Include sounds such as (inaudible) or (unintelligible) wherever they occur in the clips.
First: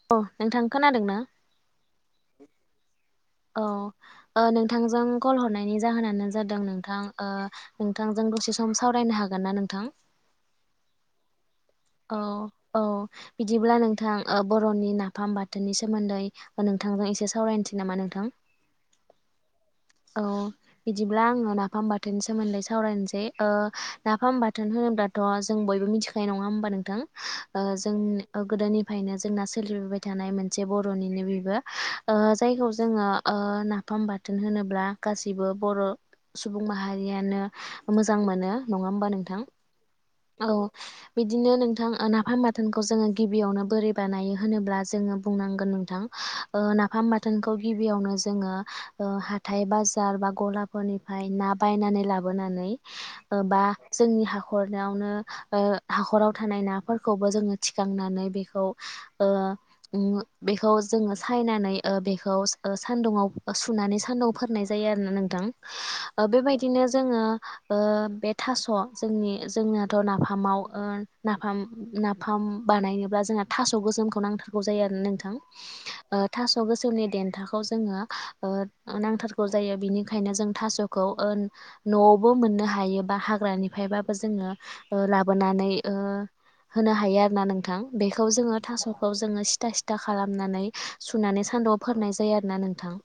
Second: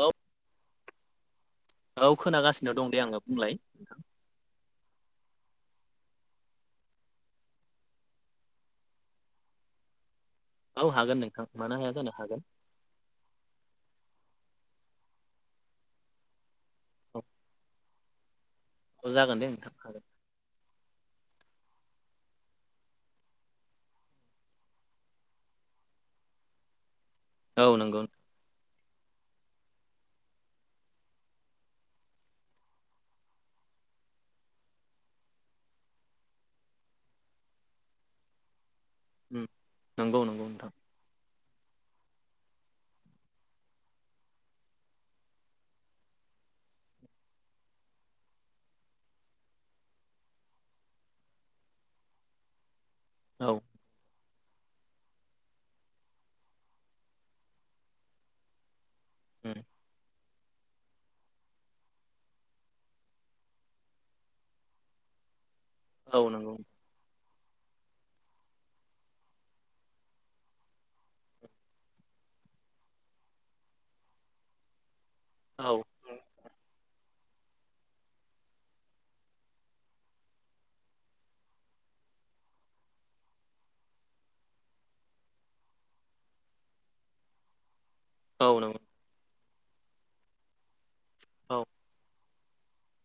औ अ नोंथां खोनादों ना औ खोनागासिनो दं दे आङो बुंलाय औ। नोंथांजों कल हरनायनि जाहोनानो जादों नोंथां ओ नोंथांजों दसे सम सावरायनो हागोन ना नोंथ? औ हागोन नोंथां मानो हाया जानो औ हागोन औ बिदिब्ला नोंथां ओ बर'नि नाफाम बाथोननि सोमोन्दै नोंथांजों औ एसे सावरायनोसै नामा नोंथां? औ जागोन दे नोंथां हागोन औ बिदिब्ला आङो नाफाम बा बाथोननि सोमोन्दै सावरायनोसैओ ओ नाफाम बाथोन होनोब्लाथ' जों बयबो मिथिखायो नङा होमबा नोंथां। औ नंगौ जोंनि गोदोनि ओमफानो जोंना सोलिबोबाय थानाय मोनसे बर'निनो बिबो ओ जायखौ जों जोङो नाफाम बाथोन होनोब्ला गासिबो बर' सुबुं माहारियानो मोजां मोनो नङा हबा नोंथां उम नंगौ नंगौ औ। नोंथां बिदिनो नोंथां नाफाम बाथोनखौ जोङो गिबियावनो बोरै बानायो होनोब्ला जोङो बुंनांगोन नोंथां। नाफाम बाथोनखो खौ गिबियावनो जोङो हाथाइ बाजार बा गलाफोरनिफ्राय ना बायनानै लाबोनानै औ बा जोंनि हा खरावनो ओ हाखराव थानाय नाफोरखौबो जोङो थिखांनानै बेखौ ओ उम ओम बेखौ जोङो सायनानै बे खौ सान्दुुं सुनानै सान्दुंआव फोरानाय जायो आरोना नोंथां। ओ औ नंगौ बेबायदिनो जोङो बे थास' जोंनि जोंनाथ' नाफामाव नाफाम नाफाम बानायनो बा जोंहा थास गोसोमखौ नांथारगौ जायो आरो ना नोंथां औ ओ दास गोसोमनि देथाखौ जोङो ओ नांथारगौ जायो बिनिखायनो जों थास'खौ ओ न' बोबाव मोननो हायोबा हाग्रानिफ्रायबाबो जोङो लाबोनानै ओ होनो हायो आरो ना नोंथां। बेखौ औ जोङो नंगौ थास'खौ जोङो सिथा सिथा खालामनानै सुनानै औ सान्दुं आव फोरनाय जायो आरो ना नोंथां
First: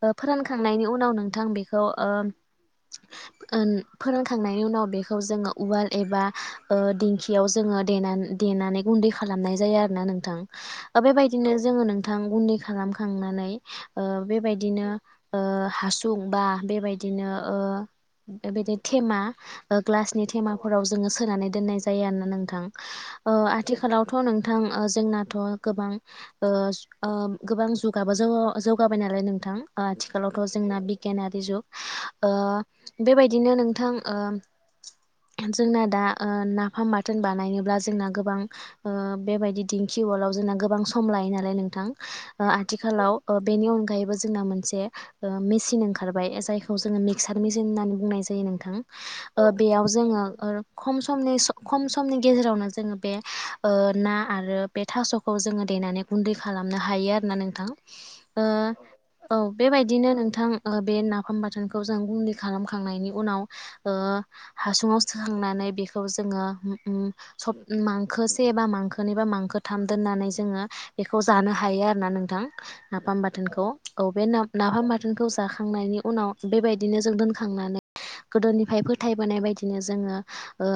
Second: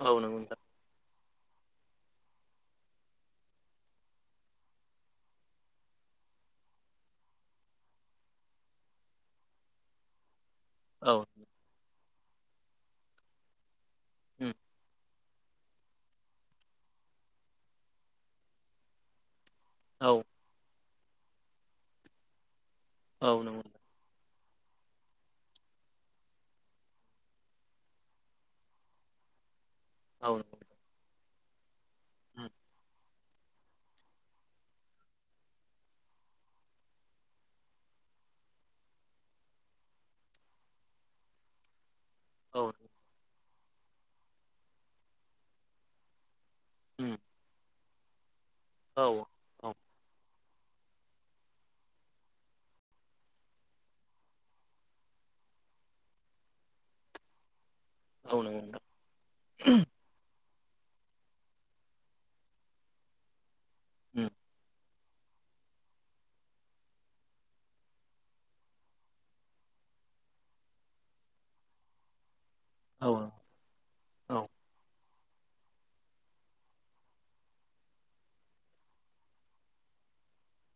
औ नंगौ नोंथां फोरानखांनायनि उनाव नोंथां बेखौ ओ ओम फोरानखांनायनि उनाव बेखौ जोंङो उवाल एबा दिंखियाव जो ङो देना देनानै गुन्दै खालामनाय जायो आरोना नोंथां। औ बेबायदिनो जोंङो नोंथां गुन्दै खालामखांनानै ओ उम बेबायदिनो ओ हासुं बा बेबायदिनो ओ बेबायदि थेमा औ ग्लासनि थेमाफोराव जोंङो सोनानै दोननाय जायो आरोना नोंथां ओ औ नंगौ आथिखालावथ' नोंथ नोंथां जोंनाथ' गोबां ओ सु ओ गोदान जुग दाबो जोंङो जौगाबाय नालाय नोंथां औ आथिखालावथ' नंगौ जोंना बिगियानारि जुग ओ उम बेबायदिनो नोंथां ओ जोंना दा ओ नाफाम बाथोन बानायनोब्ला जोंना गोबां बेबायदिओ दिंखि उवाल आलाव जोंना गोबां सम लायो नालाय नोंथां ओ औ आथिखालाव ओ बेनि अनगायैबो जोंना मोनसेओ मेसिन ओंखारबाय जायखौ जोङो उम मिक्सार मेसिन होननानै बुंनाय जायो थां औ ओ औ बेयाव जोंङो खम समनि खम समनि गेजेरावनो जोंङो बे ओ ना आरो बे थास'खौ जोंङो देनानै गुन्दै खालामनो हायो आरोना नोंथां औ ओ नंगौ नोंथां औ बेबायदिनो नोंथां बे नाफाम बाथोनखौ जों गन्दै खालामखांनायनि उनाव ओ उम हासुङाव सखांनानै बेखौ जोंङो उम सप मांखोसेबा मांखोनै बा मांखोथाम दोन नानै जोंङो बेखौ जानो हायो आरोना नोंथां औ नाफाम बाथोनखौ औ बे ना नाफाम बा थोनखौ जाखांनायनि उनाव बेबायदिनो जों दोनखांनानै गोदोनिफ्राय फोथायबोनाय बायदिनो जोंङो ओ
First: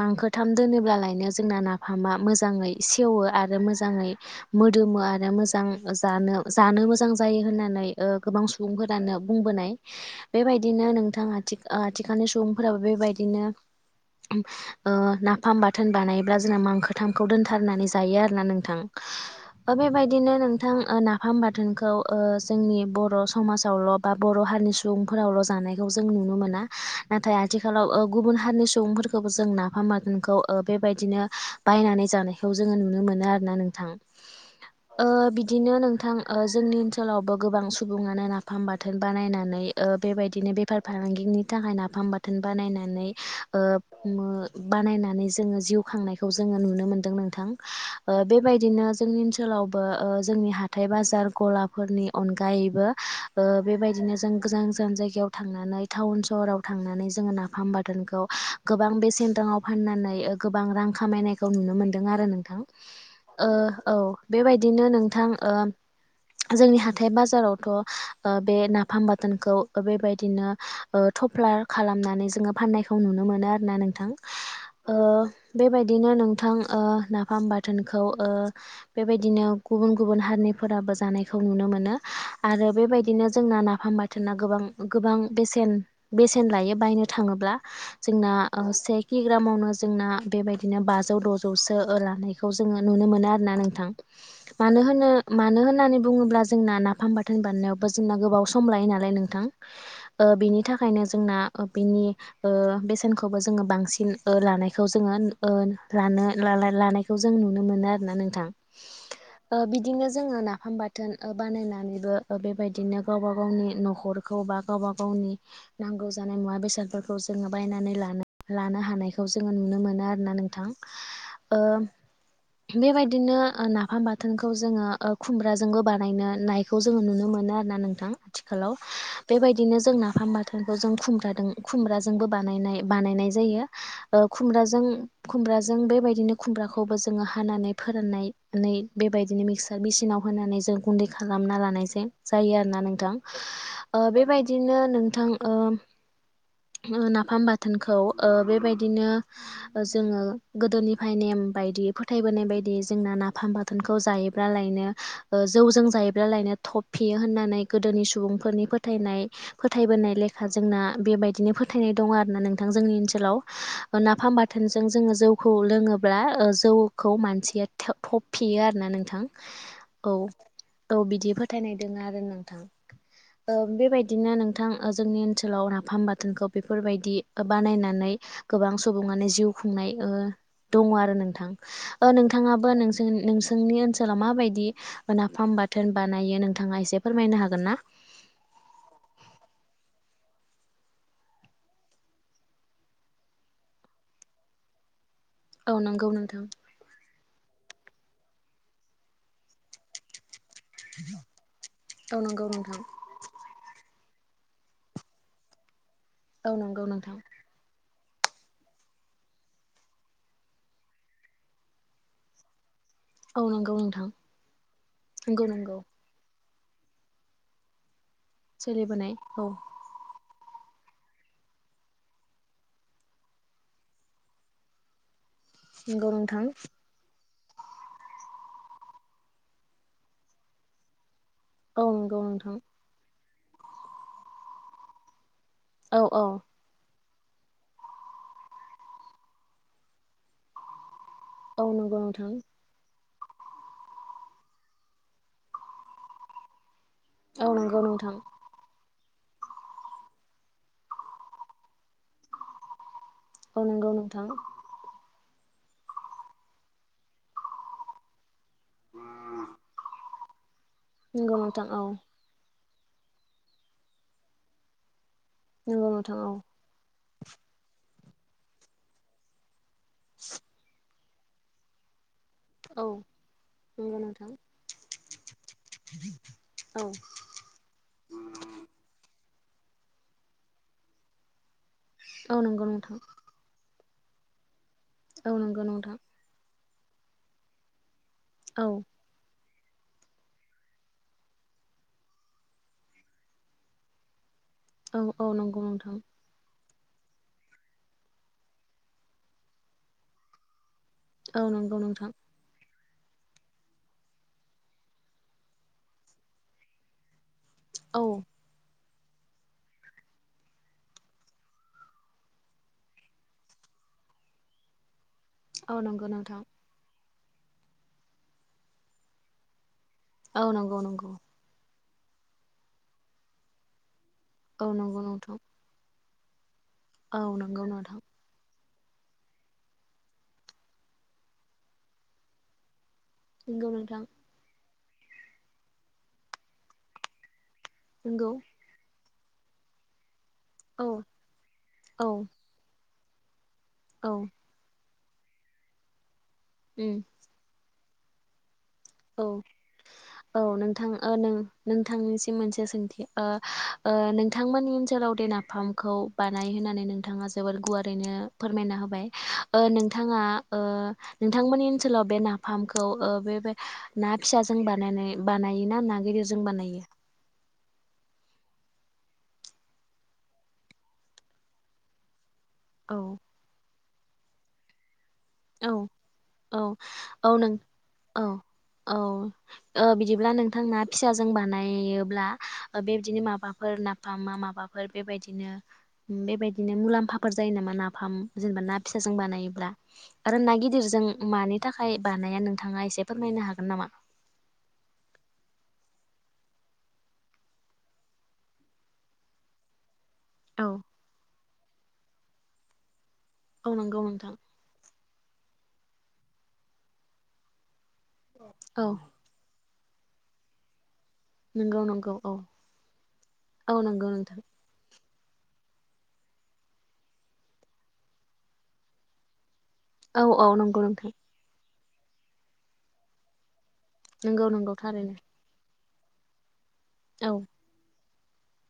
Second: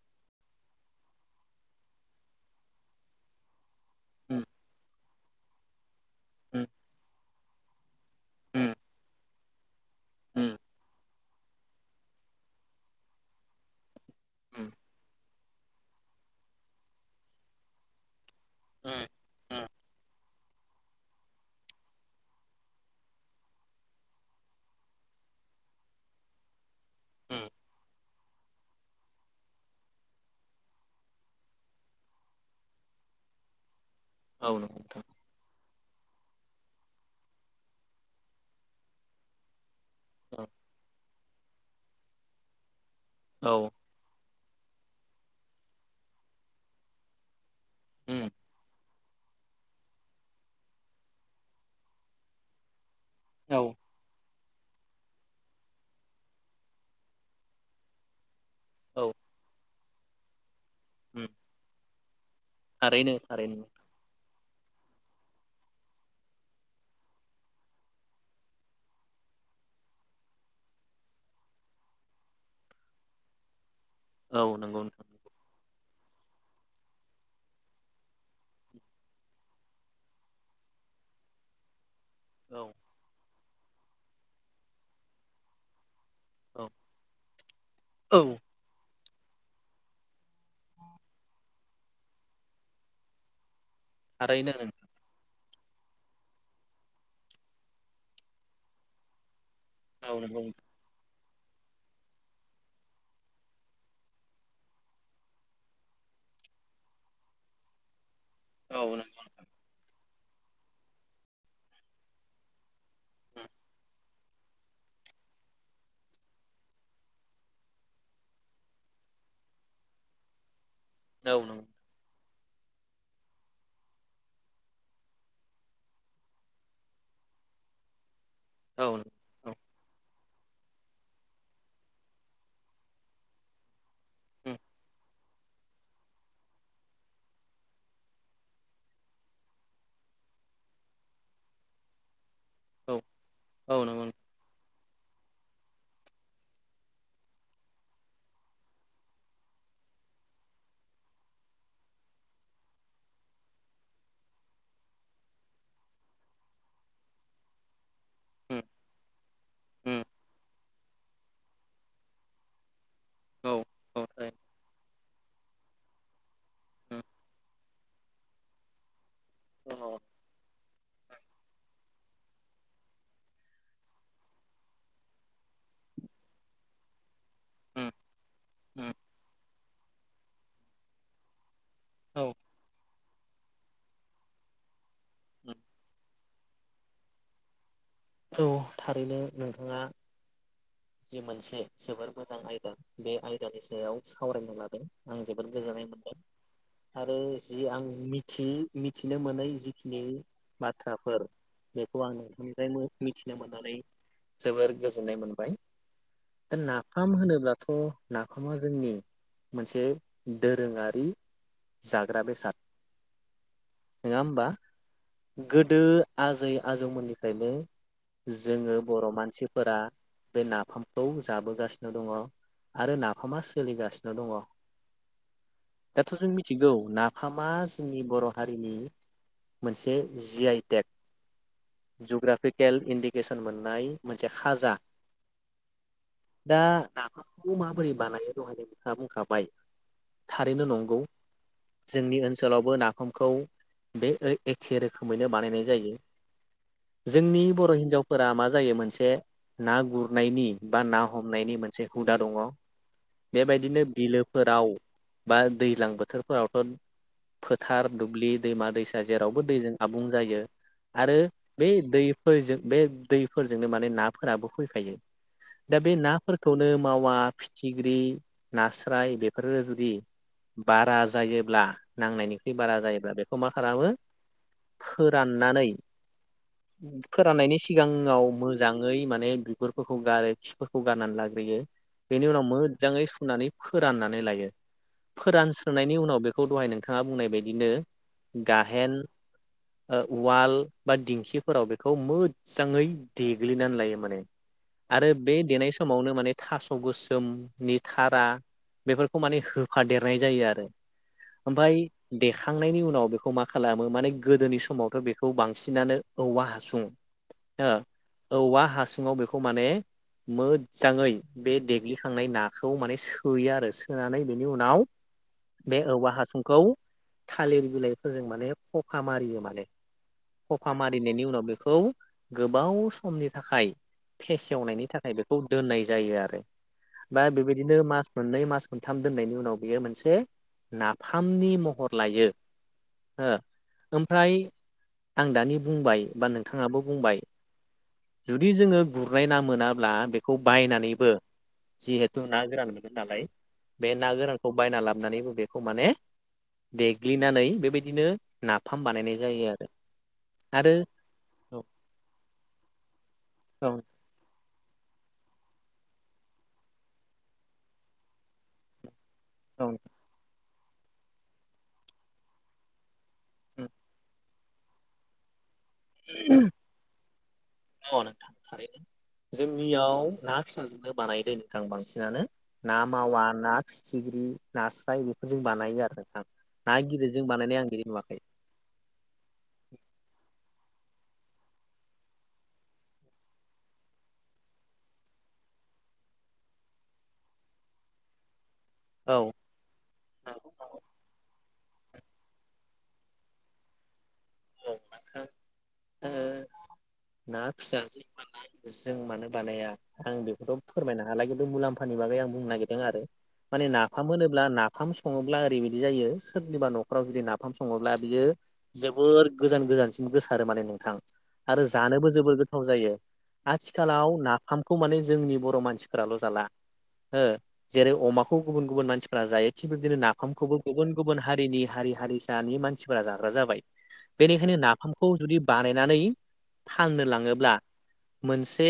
मांखोथाम दोनोब्लालायनो जोंना नाफामा मोजांङै सेवो आरो मो मोजाङै उम मोदोमो आरो मोजां जानो उम जानो मोजां जायो होननानै गोबां उम सुबुंफोरानो बुंबोनाय उम बेबायदिनो नोंथाङा थिख थिखानि सुबुंफोराबो बेबायदिनो उम ओ ना फाम बाथोन बानायब्ला जोंना मांखोथामखौ दोनथारनानै जायो आरो ना नोंथां उम उम बा बेबायदि थां नाफाम बाथोनखौ ओ जोंनि बर' समाजावल' बा बर' हारिनि सुबुंफोरावल' जानाय खौ जों नुनो मोना नाथाय उम आथिखालाव ओ गुबुन हारिनि सुबुंफोरखौबो जों नाफाम बाथोनखौ बेबायदिनो बायनानै जानायखौ जोंङो नुनो मोनो आरोना नोंथां। औ नोंगौ नोंथां ओ बिदिनो नोंथां जोंनि ओनसोलावबो गोबां सुबुङानो नाफाम बाथोन बानायनानै औ बेबायदिनो बेफार फालांगिनि थाखाय नाफाम बाथोन बानायनानै ओ औ मो बानायनानै जोंङो जिउ खांनायखौ जोंङो नुनो मोन्दों नोंथां उम बेबायदिनो जोंनि ओनसोलाव रावबो जोंनि हाथाय बाजार गलाफोरनि अनगायैबो औ ओ बेबायदिनो जों गोजान गोजान जायगायाव थांनानै टाउन सहराव थांनानै जोंङो नाफाम बाथोनखौ गोबां औ बेसेन याव फाननानै गोबां रां उम खामायनायखौ नुनो मोनदों आरो नों थां थारैनो ओ थारैनो औ बेबायदिनो नोंथां ओ जोंनि हाथाय बाजारावथ' ओ बे नाफाम बाथोनखौ बेबायदिनो थफ्लार खालामनानै जोंङो फाननायखौ नुनो मोनो आरो ना नोंथां। औ नंगौ ओ नोंथां बेबायदि बिदिनो नोंथां ओ नाफाम बाथोनखौ ओ बेबायदिनो गुबुन गुबुन हारिनिफोराबो जानायखौ नुनो मोनो औ आरो बेबायदिनो जोंना नाफाम बाथोना गोबां गोबां बेसेन बेसेन औ लायो बायनो थाङोब्ला औ जोंना सेक किग्रामावनो जोंना बेबायदिनो बाजौ द'जौसो लानायखौ जोंङो नुनो मोनो आरोना नों थां थारैनो मानो नोंथां होनो मानो होनो होननानै बुङोब्ला जोंना नाफाम बाथोन बानायनायावबो जोंना गोबाव सम लायो नालाय नोंथां औ ओ नंगौ बिनि थाखायनो जोंना बिनि ओ बेसेनखौबो जोंङो बांसिन ओ लानायखौ जोंङो ओ लानो लानो लानायखौ जों नुनो मोनो आरोना नोंथां। औ नंगौ ओ बिदिनो जोंङो नाफाम बाथोन ओ बानायनानैबो ओ बेबायदिनो गावबा गावनि न'खरखौ बा गावबा गावनि नांगौ जानाय मुवा बेसादफोरखौ जोंङो बायनानै लानो लानो हानायखौ जोंङो नुनो मोनो आरोना नोंथां बेबायदिनो नाफाम बाथोनखौ जोङो खुमब्राजोंबो बानायनो नायखौ जोङो नुनो मोनो आरो ना नोंथां आथिखालाव औ नंगौ औ नंगौ बेबायदि दिनो जोंना नाफाम बाथोनखौ जों खुमब्रादों खुमब्राजोंबो बानायनाय बानायनाय जायो खुमब्रा खुमब्राजों खुमब्राजों बेबायदिनो खुमब्राखौबो जोङो हानानै फोराननानै बेबायदिनो मिक्सार मेचिनाव होनानै जों गुन्दै खालामना लानायसे जायो आरोना औ नोंथां औ नंगौ बेबायदिनो नोंथां नाफाम बाथोनखौ बेबायदिनो जोङो गोदोनिफ्राय नेम बायदि फोथायबोनाय बायदि जोंना नाफामबा बाथोनखौ जायोब्ला लायनो जौजों जायोब्लालायनो थ'फियो होननानै गोदोनि सु उम सुबुंफोरनि फोथायनाय उम फोथायबोनाय लेखा जोंना बेबायदिनो फोथायनाय दङ आरो ना नोंथां जोंनि ओनसोल ओनसोलाव औ औ होना फाम थारैनो बाथोनजों जोङो जौखौ लोङोब्ला उम जौखौ मानसिया थेवथब फेयो आरोना नोंथां औ औ बिदि फोथायनाय दङ आरो नोंथां बेबायदिनो नोंथां जोंनि ओनसोलाव नाफाम बाथोनखौ बेफोरबायदि उम बानायनानै गोबां उम सुबुङानो जिउ खुंनाय दङ आरो नोंथां ओ औ नोंथाङाबो नों नोंसोरनि ओनसोलाव माबायदि उम नाफाम बाथोन बानायो नोंथाङा एसे फोरमायनो हागोन ना औ थारैनो नोंथाङा जि मोनसे जोबोर मोजां आयदा बे आयदानि सायाव सावरायनो लादों आं जोबोद औ गोजोननाय नंगौ मोनदों नोंथां आरो जि आं मिथि मिथिनो मोनै जिखिनि बाथ्राफोर बेखौ आं औ नंगौ नोंथांनिफ्राय नोंथां मिथिनो मोननानै जोबोर गोजोननाय मोनबाय औ दा नंगौ नाफाम नोंथां होनोब्लाथ' नाफामा जोंनि मोनसे दोरोङारि जाग्रा बेसाद औ नंगौ नोंथां नङा होमबा नंगौ नंगौ गोदो आजै आजौमोननिफ्रायनो जोङो बर' सोलिबोनाय औ मानसिफोरा बे नाफामखौ जाबोगासिनो दङ आरो नाफामा सोलिगासिनो दङ नंगौ दाथ' जों नोंथां मिथिगौ नाफामा जोंनि बर' हारिनि मोनसे जि आइ टेक औ नंगौ नोंथां जग्राफिकेल इडिके केसन मोननाय मोनसे खाजा औ औ नाफाखौ माबोरै बानायो दहाय नोंथाङा बुंखाबाय थारैनो नंगौ औ नंगौ जोंनि नोंथां ओनसोलावबो ना खौ बे एखे रोखोमैनो बानायनाय जायो जोंनि औ बर' नंगौ नोंथां हिन्जावफोरा मा जायो मोनसे ना गुर -नायनि बा ना हमनायनि मोनसे हुदा दङ औ बेबायदिनो नंगौ नोंथां बिलोफोराव बा दैज्लां बोथोरफोरावथ' फोथ -थार दुब्लि दैमा दैसा जेरावबो दैजों आबुं जायो आरो नंगौ नोंथां बे औ दैफोरजों बे दैफोरजोंनो माने नाफोराबो फैखायो दा नंगौ बे नोंथां औ नाफोरखौनो मावा फिथिग्रि नास्राय बेफोर बारा जायोब्ला नांनायनि बारा औ जायोब्ला बेखौ मा खालामो नंगौ नोंथां फोराननानै औ फोराननायनि सिगाङाव मोजाङै माने बिगुरफोरखौ गार खिफोरखौ गारनानै लाग्रोयो बेनि औ उनाव नंगौ नोंथां मोजाङै सुनानै फोराननानै लायो औ नंगौ नोंथां फोरानस्रोनायनायनि उनाव बेखौ दहाय नोंथाङा बुंनाय बायदिनो औ गाहेन ओ उवाल बा दिंखिफोराव बेखौ मोजाङै देग्लिनानै लायो माने औ आरो औ बे नंगौ देनाय नोंथां समावनो माने थास' गोसोम निथारा बेफोरखौ माने होफादेरनाय जायो आरो औ ओमफ्राय नंगौ नोंथां देखांनायनि उनाव बेखौ मा खालामो माने गोदोनि समावथ' बेखौ बांसिनानो औवा हासु ओ औ औवा हासुंङाव बेखौ माने मोजाङै बे देग्लिखांनाय नाखौ माने सोयो आरो सोनानै बेनि उनाव औ बे नंगौ औवा नोंथां हासुंखौ थालिर बिलाइफोरजों माने खखा मारियो माने औ खफा नंगौ नंगौ मारिनायनि उनाव बेखौ गोबाव समनि थाखाय औ फेसेवनायनि नंगौ थाखाय बेखौ नोंथां दोननाय जायो आरो औ बा नंगौ बेबायदिनो नोंथां मास मोननै मास मोननथाम दोननायनि उनाव बियो मोनसे नाफामनि महर लायो हो नंगौ नोंथां ओमफ्राय आं दानि बुंबाय बा नोंथाङाबो बुंबाय नंगौ जुदि जोङो गुरनाय ना मोनाब्ला बे खौ औ बायनानैबो औ जिहेथु ना गोरान मोनो नालाय बे ना औ गोरानखौ बायना ला नानैबो बेखौ माने उम देग्लिनानै बेबायदिनो नाफाम बानायनाय औ जायो आरो औ आरो नोंथां ओ नोंथांनिसिम मोनसे सोंथि ओ औ ओ नोंथ थांमोननि ओनसोलाव दे नाफामखौ बानाय होननानै नोंथाङा जोबोर गुवारैनो फोरमायना होबाय ओ औ नोंथाङा ओ नोंथांमोननि ओनसोलाव बे नाफामखौ ओ बे ना फिसाजों बानायनाय बानायो ना ना गिदिरजों बानायो अ नोंथां थारैनो जोंनियाव ना फिसाजोंनो बानायो दै नोंथां बांसिनानो ना औ मावा ना फिथिग्रि नास्राय जों बानायो औ आरो नोंथां औ ना गिदिरजों औ नों बानायनाय आं बिदि नुवाखै औ औ ओ बिदिब्ला नोंथां ना फिसाजों बानायोब्ला बेबायदिनो माबाफोर नाफामा माबाफोर बेबायदिनो बेबायदिनो मुलाम्फाफोर जायो नामा नाफाम जेनेबा ना फिसाजों औ नंगौ बानायोब्ला आरो ना नंगौ गिदिरजों मानि थाखाय बानाया नोंथाङा एसे फोरमायनो हागोन नामा औ ओ ना फिसाजों माने जों मानो बानाया आं बेखौथ' औ फोरमायनो हाला मुलाम्फानि बागै आं बुंनो नागिरदों आरो माने औ नंगौ नाफाम नोंथां। होनोब्ला नाफाम सङोब्ला ओरैबायदि जायो सोरनिबा न'खराव जुदि नाफाम सङोब्ला बियो औ जोबोर गोजान गोजानसिम गोसारो माने नोंथां आरो नंगौ जानोबो नंगौ औ जोबोर गोथाव जायो औ नंगौ आथिखालाव नोंथां नाफामखौ माने जोंनि बर' मानसिफोराल' जाला हो जेरै अमाखौ गुबुन गुबुन मानसिफोरा जायो थिग बिबदिनो औ औ नाफामखौबो नंगौ गुबुन नोंथां गुबुन हारिनि हारि हारिसानि मानसिफोरा जाग्रा जाबाय नंगौ बेनिखायनो नंगौ नाफामखौ थारैनो जुदि बानायनानै फाननो औ लाङोब्ला मोनसे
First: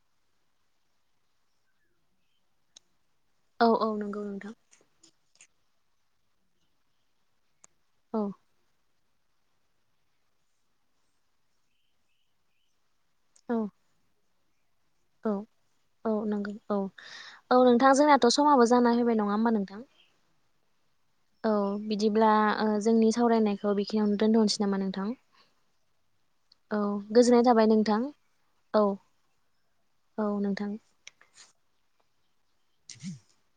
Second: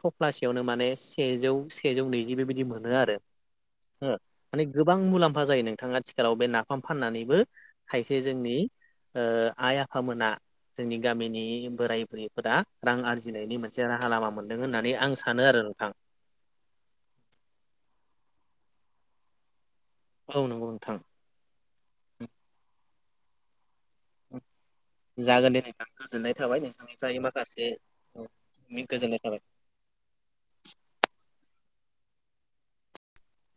थफ्लासेयावनो माने सेजौ सेजौ नैजि बेबायदि मोनो आरो औ औ ओ नंगौ नोंथां माने गोबां मुला म्फा जायो नोंथां आथिखालाव बे नाफाम फाननानैबो खायसे औ जोंनि ओ आइ आफामोना जोंनि गामिनि बोराय बुरैफोरा रां औ आरजिनायनि मोनसे राहा लामामोन औ औ नंगौ औ औ नोंथां जोंनाथ' समाबो जाना होबाय नङा होमबा नोंथां औ नंगौ नोंथां औ बिदिब्ला ओ जोंनि सावरायनायखौ थ' बेखिनियावनो दोनथ'हरनोसै नामा नोंथां जागोन दे नोंथां गोजोननाय थाबाय औ गोजोननाय थाबाय नोंथां औ गोजोनाय थाबाय औ नोंथां (unintelligible)